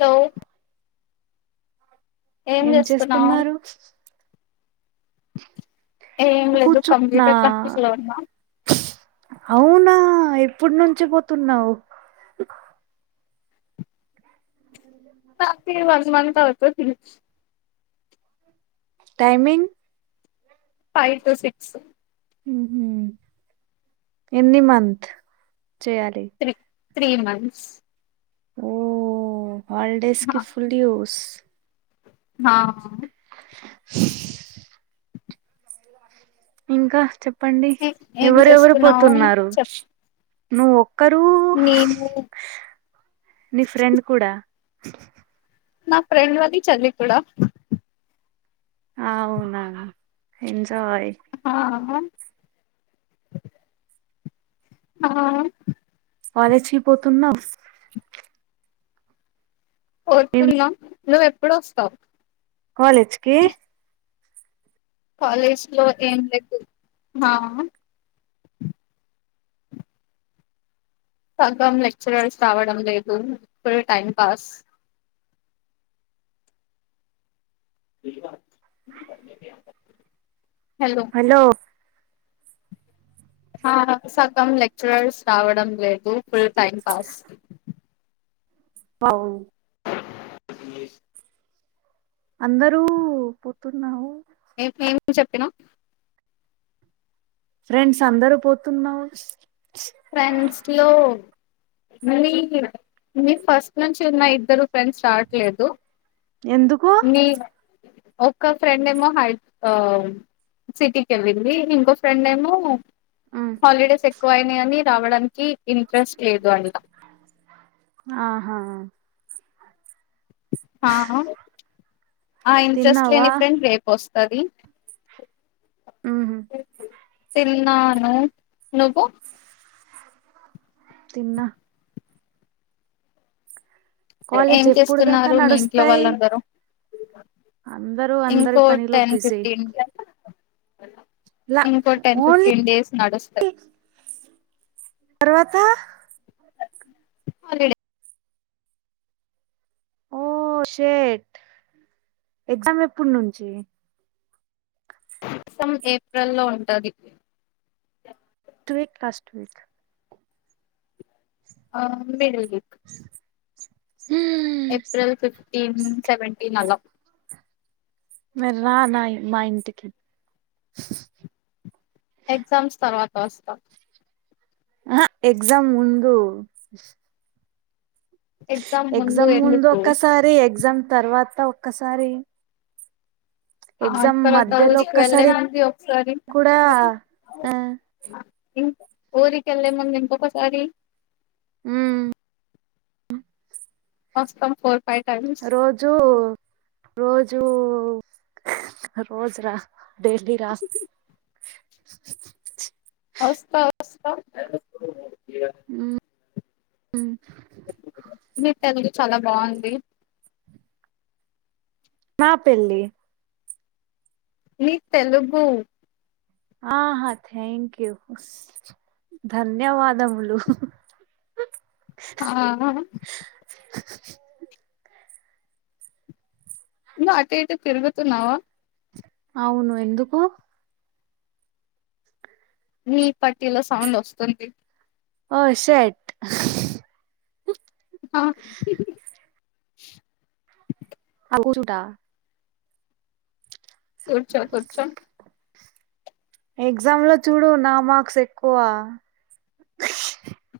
Hello ఏం చేస్తున్నావు ఏం లేదు కూచున్నా కంప్యూటర్ క్లాసెస్ లో ఉన్నా అవునా ఆ ఇప్పుడు నుంచి పోతున్నావు నా తీరు వన్ మంత్ అవుతుంది టైమింగ్ ఫైవ్ టు సిక్స్ ఉహు ఎన్ని మంత్ చేయాలి త్రీ త్రీ మంత్స్ ఓ హాలిడేస్ కి ఫుల్ డియోస్ మావు ఇంకా చెప్ ప్పండి ఏం ఎవరెవరు చేస్తున్నావు పోతున్నారు చెప్ నువ్వు కరువు నేను నీ ఫ్రెండ్ కూడా నా ఫ్రెండ్ వది చల్లి కూడా ఆ అవునా ఇన్ ఆహ ఆ కాలేజీకి పోతున్నా పోతున్నా నువ్వెప్పుడు వస్తావ్ కాలేజ్కి కాలేజ్ లో ఏం లేదు మా సగం లెక్చరర్స్ రావడం లేదు ఫుల్ టైం పాస్ హలో ఆ సగం లెక్చరర్స్ రావడం లేదు ఫుల్ టైమ్ పాస్ అవు ఇంగ్లీష్ అందరూ పొతున్నావు ఏ ఏమి చెప్పినా ఫ్రెండ్స్ అందరు పోతున్నావుస్ ఫ్రెండ్స్ లో మ్మీ మీ ఫస్ట్ నుంచి ఉన్నాయిద్దరు, ఫ్రెండ్ స్టార్ట్లేద్దు. ఎందుకు ప్చ్ ఒక్క ఫ్రెండ్ ఏమో, హై ఆమ్ మ్మ్ సిటీకి వెళ్ళింది. ఇంకో ఫ్రెండ్ ఏమో ఉమ్ హాలిడేస్ ఎక్ ఎక్కువయినాయి, అని రావడన్ చి ఇంట్రెస్ట్ లేదు. అంట ఆహా ఆ ఆహ ప్చ్ ఆ ఇంట్రెస్ట్ తిన్నావా లేని, ఫ్రెం రేపోస్ కదిన్ ఉహూ తిన్నాను. నువ్వు ప్చ్ తిన్నా ఏం కాలేజ్ ఎప్పుడు దాకా చేస్తున్నారు. మీ ఇంట్లో నడుస్తాయి వాళ్ళందరూ [unintelligible] అందరూ అందరి ఇంకో పనిలో టెన్ బిజీ ఫిఫ్టీన్ కి వేళ్ళా లా ఇంకో టెన్, ఓన్లీ ఫిఫ్టీన్, డేస్ నడుస్తే తర్వాత హాలిడే ఓ షెట్ ఎగ్జామ్ ఎప్పుడ్నుంచి. సం ఏప్రిల్ లో ఉంటాది. టువీక్, కాస్ట్ వీక్ ఆ ఉండేది. ఇక్ ఏప్రిల్ ఫిఫ్టీన్, సెవెంటీన్ అలా మరి రా నాఇ మా ఇంటికి ఎగ్జామ్స్ తర్వాత వస్తా ఆహా ఎగ్జామ్ ముందు ఎగ్జామ్ ముందు ఒక్కసారి, ఎగ్జామ్ తర్వా త ఒక్కసారి ఆ ఎగ్జామ్ తర్వాత మధ్యలో ఊరికి ఒక్కసారి వెళ్లేముంది. ఒక్ సారి కూడా ఒ ఆ ఆ ఇన్ ఊరికెళ్ళె ముందు, ఇంకొకొసారి హ్మ్మ్ మ్మ్ అస్ స్తంపో ఆ రోజూ, రోజు ఒ రోజ్రా, డైలీ రాస్ స్చ్ వస్తా వస్త ఉంటది ఊ ఉం మీ తెల్గు చాలా బాగుంది నాపెళ్లి నీ తెలుగు ఆహా థ్యాంక్ యూ ధన్యవాదములు ఆ - [inaudible] అటు ఇటు తిరుగుతున్నావా అవును ఎందుకు నీ పట్టీలో సౌండ్ వస్తుంది ఓ షెట్ ఆ అచ్చుట కూర్చో కూర్చొ ఎగ్జామ్ లో చూడు నా మార్క్స్ ఎక్కువ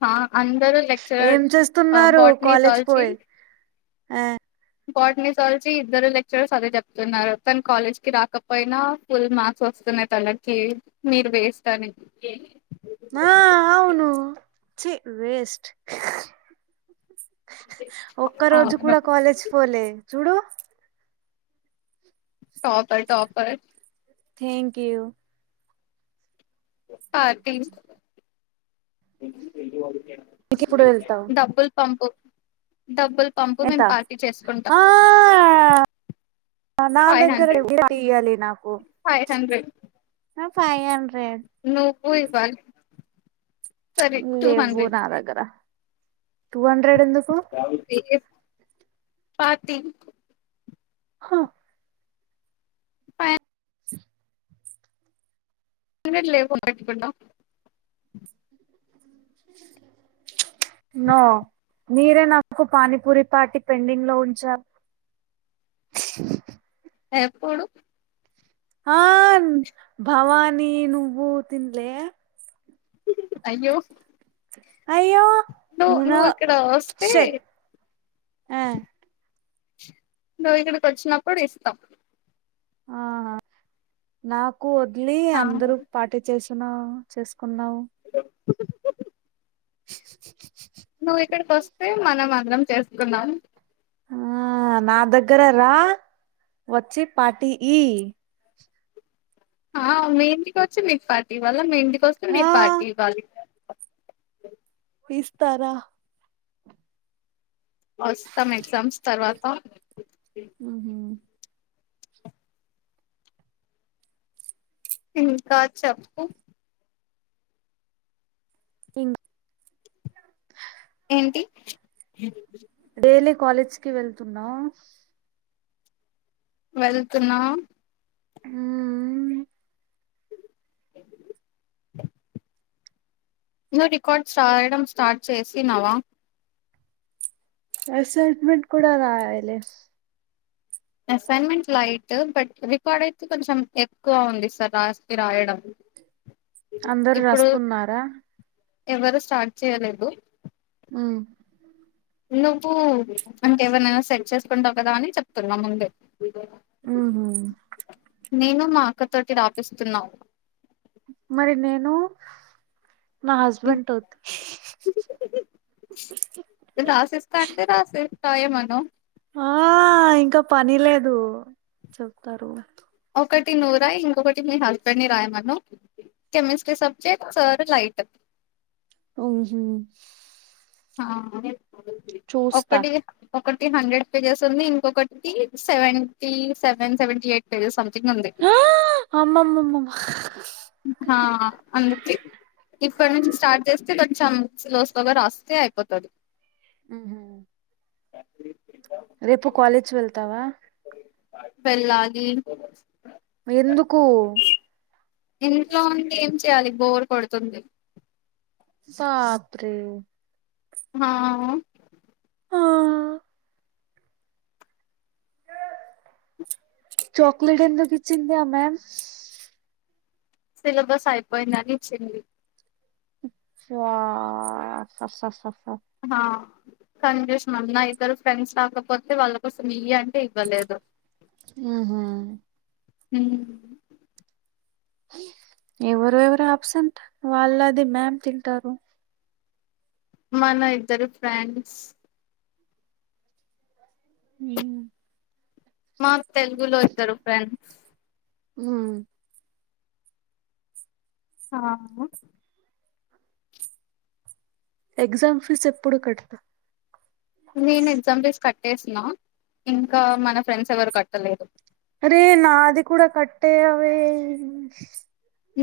ఆ అందరు ఏం చేస్తున్నారు కాలేజ్ పోయి ఆ బట్నిజాలజీ ఇద్దరు లెక్చరర్స్ అదే చెప్తున్నారు తన కాలేజ్ కి రాకపోయినా ఫుల్ మార్క్స్ వస్తున్నాయి తనకి మీరు వేస్ట్ అని ఆ అవును ఛీ వేస్ట్ ఒక్క రోజు అవును కూడా కాలేజ్ పోలే చూడు topper topper thank you party - ఇంకెప్పుడు వెళ్తావు [inaudible] డబ్బులు పంపు డబ్బులు పంపు ఎంత మేము పార్టీ చేసుకుంటాం ఆ నా ఫైవ్ దగ్గర హండ్రెడ్ ఏం తీయాలి నాకు ఫైవ్ హండ్రెడ్ ఫైవ్ హండ్రెడ్ నువ్వు ఇవ్వాలి సరే టూ లేవు హండ్రెడ్ నా దగ్గర టూ అ ఎ పార్టీ హ ఫై అ [inaudible] హండ్రెడ్ లేపోతే ఎట్లున్నావ్ నో మీరే నాకు పానీపూరి పార్టీ పెండింగ్ లో ఉంచారు ఎప్పుడు ఆ.. భవాని నువ్వు తిన్లే అయ్యో అయ్యో నువ్ మున నువ్ ఇక్కడ వస్తే షట్ ఆ నువ్వు ఇక్కడికి వచ్చినప్పుడు ఇస్తాం ఆ హ నాక్ నన్ను వదిలి ఇస్తాం అందరూ పార్టీ చేసు నా చేసుకున్నావు నువ్వు ఇక్కడకి వస్తే మనం అన్ అన్నం చేసుకున్నాం ఆ నా దగ్గర రా వచ్చి పార్టీ ఈ ఆ మీ ఇంటికి వచ్చి మీకి పార్టీ ఇవ్వాళ మీ ఇంటికి కొస్తే ఆ మీరు పార్టీ ఇవ్వాలి ఇక ఇస్తారా వస్తాం ఎగ్జామ్స్ తర్వాత ఉహూ ఇంకా చెప్పు తిన్ ఏంటి డైలీ కాలేజ్ కి వెళ్తున్నాం వెళ్తున్నా మ్మ్ నువ్ రికార్డ్ స్ రాయడం స్టార్ట్ చేసినావా అసైన్మెంట్ కూడా రాయలే అసైన్మెంట్ లైట్ బట్ రికార్డ్ అయితే కొంచెం ఎక్కువ ఉంది సార్ రాస్తే రాయడం అందరు ఇప్పుడు రాస్తున్నార ఎవరు స్టార్ట్ చేయలేదు హ్మ్ నువ్వు అంటే ఎవన్నా సేట్ చేసుకుంటావు కదా అని చెప్తున్నా ముందు ఉహు నేను మా అక్క తోటి రాపిస్తున్నా మరి నేను నా హస్బెండ్ తో రాసిస్తా అంటే రాసేయ్ రాయామను ఆ ఇంకా పని లేదు చెప్తారు ఒకటి నువ్వు రాయి ఇంకొకటి మీ హస్బెండ్ ని రాయమను కెమిస్ట్రీ సబ్జెక్ట్ సార్ లైట్ ఉహు ఆ చూస్తా ఒకటిగా ఒకటెం హండ్రెడ్ పేజెస్ ఉంది. ఇంకొకటి seventy seven seventy eight pages అంతే ఆ అమ్మమ్మమ్మ హా అందుకే ఇప్పటి నుంచి స్టార్ట్ చేస్తే కొంచెం స్లో స్లోగా రాస్తే అయిపోతది. ఊహు రేపు కాలేజ్ వెళ్తావా వెళ్లాలి. ఎందుకు ఇంట్లో ఉండి ఏం చేయాలి బోర్ కొడుతుంది. సాప్రే మా ఆ, చాక్లేెట్ ఎందుకిచ్చింది ఆ మ్యామ్ సిలబస్ అయిపోయిందని ఇచ్చింది. స్వ స స స హా కన్ చూసం నా ఇద్దరు ఫ్రెండ్స్ రాకపోతే వాళ్ళ కోసం ఇయ్య అంటే ఇవ్వలేదు. ఊహు ఉ ఎవరు ఎవరు అబ్సెంట్. వాళ్ళది మ్యామ్ తింటారు. మన ఇద్దరు ఫ్రెండ్స్ మీ మాక్ తెలుగులో ఇద్దరు ఫ్రెండ్స్ ఊ ఆ ఎగ్జామ్ ఫీజు ఎప్పుడు కట్ట నేను ఎగ్జామ్ ఫీజు కట్ కట్టేసిన ఇంకా మన ఫ్రెండ్స్ ఎవరు కట్టలేదు. అరే నాది కూడా కట్టేయవే.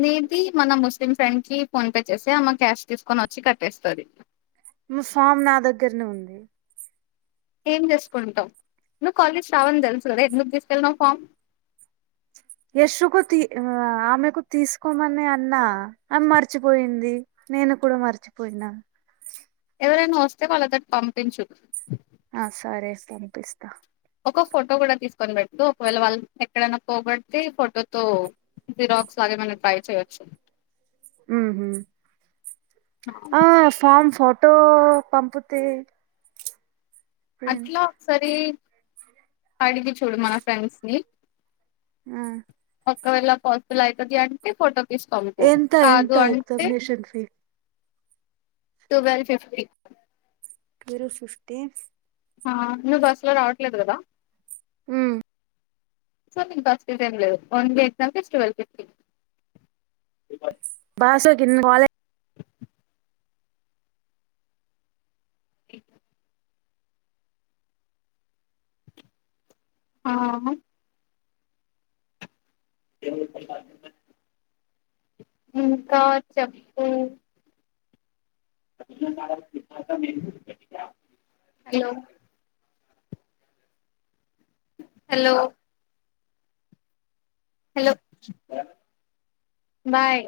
నీది మన ముస్లిం ఫ్రెండ్ కి ఫోన్పే చేసెయ్ ఆమ్ క్యాష్ తీసుకొని వచ్చి కట్టేస్తది. నీ ఫామ్ నా దగ్గరనే ఉంది. ఏం చేసుకుంటావు నువ్వు కాలేజ్ రావాలని తెలుసు కదా ఎందుకు తీసుకెళ్ళినావ్ ఫామ్ యష్ కు తీ ఊ ఆమెకు తీసుకోమని అన్నా ఆమె మర్చిపోయింది నేను కూడా మర్చిపోయినా ఎవరైనా వస్తే వాళ్ళతోటి పంపించూ ఆ సరే పంపిస్తా. ఒక ఫోటో కూడా తీసుకొని పెట్టు ఒకవేళ వాళ్ళ ఎక్కడైనా పోగొడితే ఫోటోతో జిరాక్స్ లాగ ఏమైనా ట్రై చేయొచ్చు. ఊహు ఆ ఫామ్ ఫోటో పంపితే అట్లా ఒక్కసారి అడిగి చూడు మన ఫ్రెండ్స్ ని ఆ ఒక్కవేళ పాజిబుల్ అయితది అంటే ఫోటో తీసి పంపు ఎంత ఎంత కాదు ఎగ్జామినేషన్ ఫీజు టువల్ ఫిఫ్టీన్ విరు ఫిఫ్టీన్ ఆ నువ్వు బస్ లో రావట్లేదు కదా మ్మ్ సో నీకు బస్సు ఫీజు ఎమ్ లేదు only exam fees twelve fifteen బాసుకిిన్న [inaudible] ఎ ఆ ఆము ఇంకా చెప్పు హలో హలో హలో బాయ్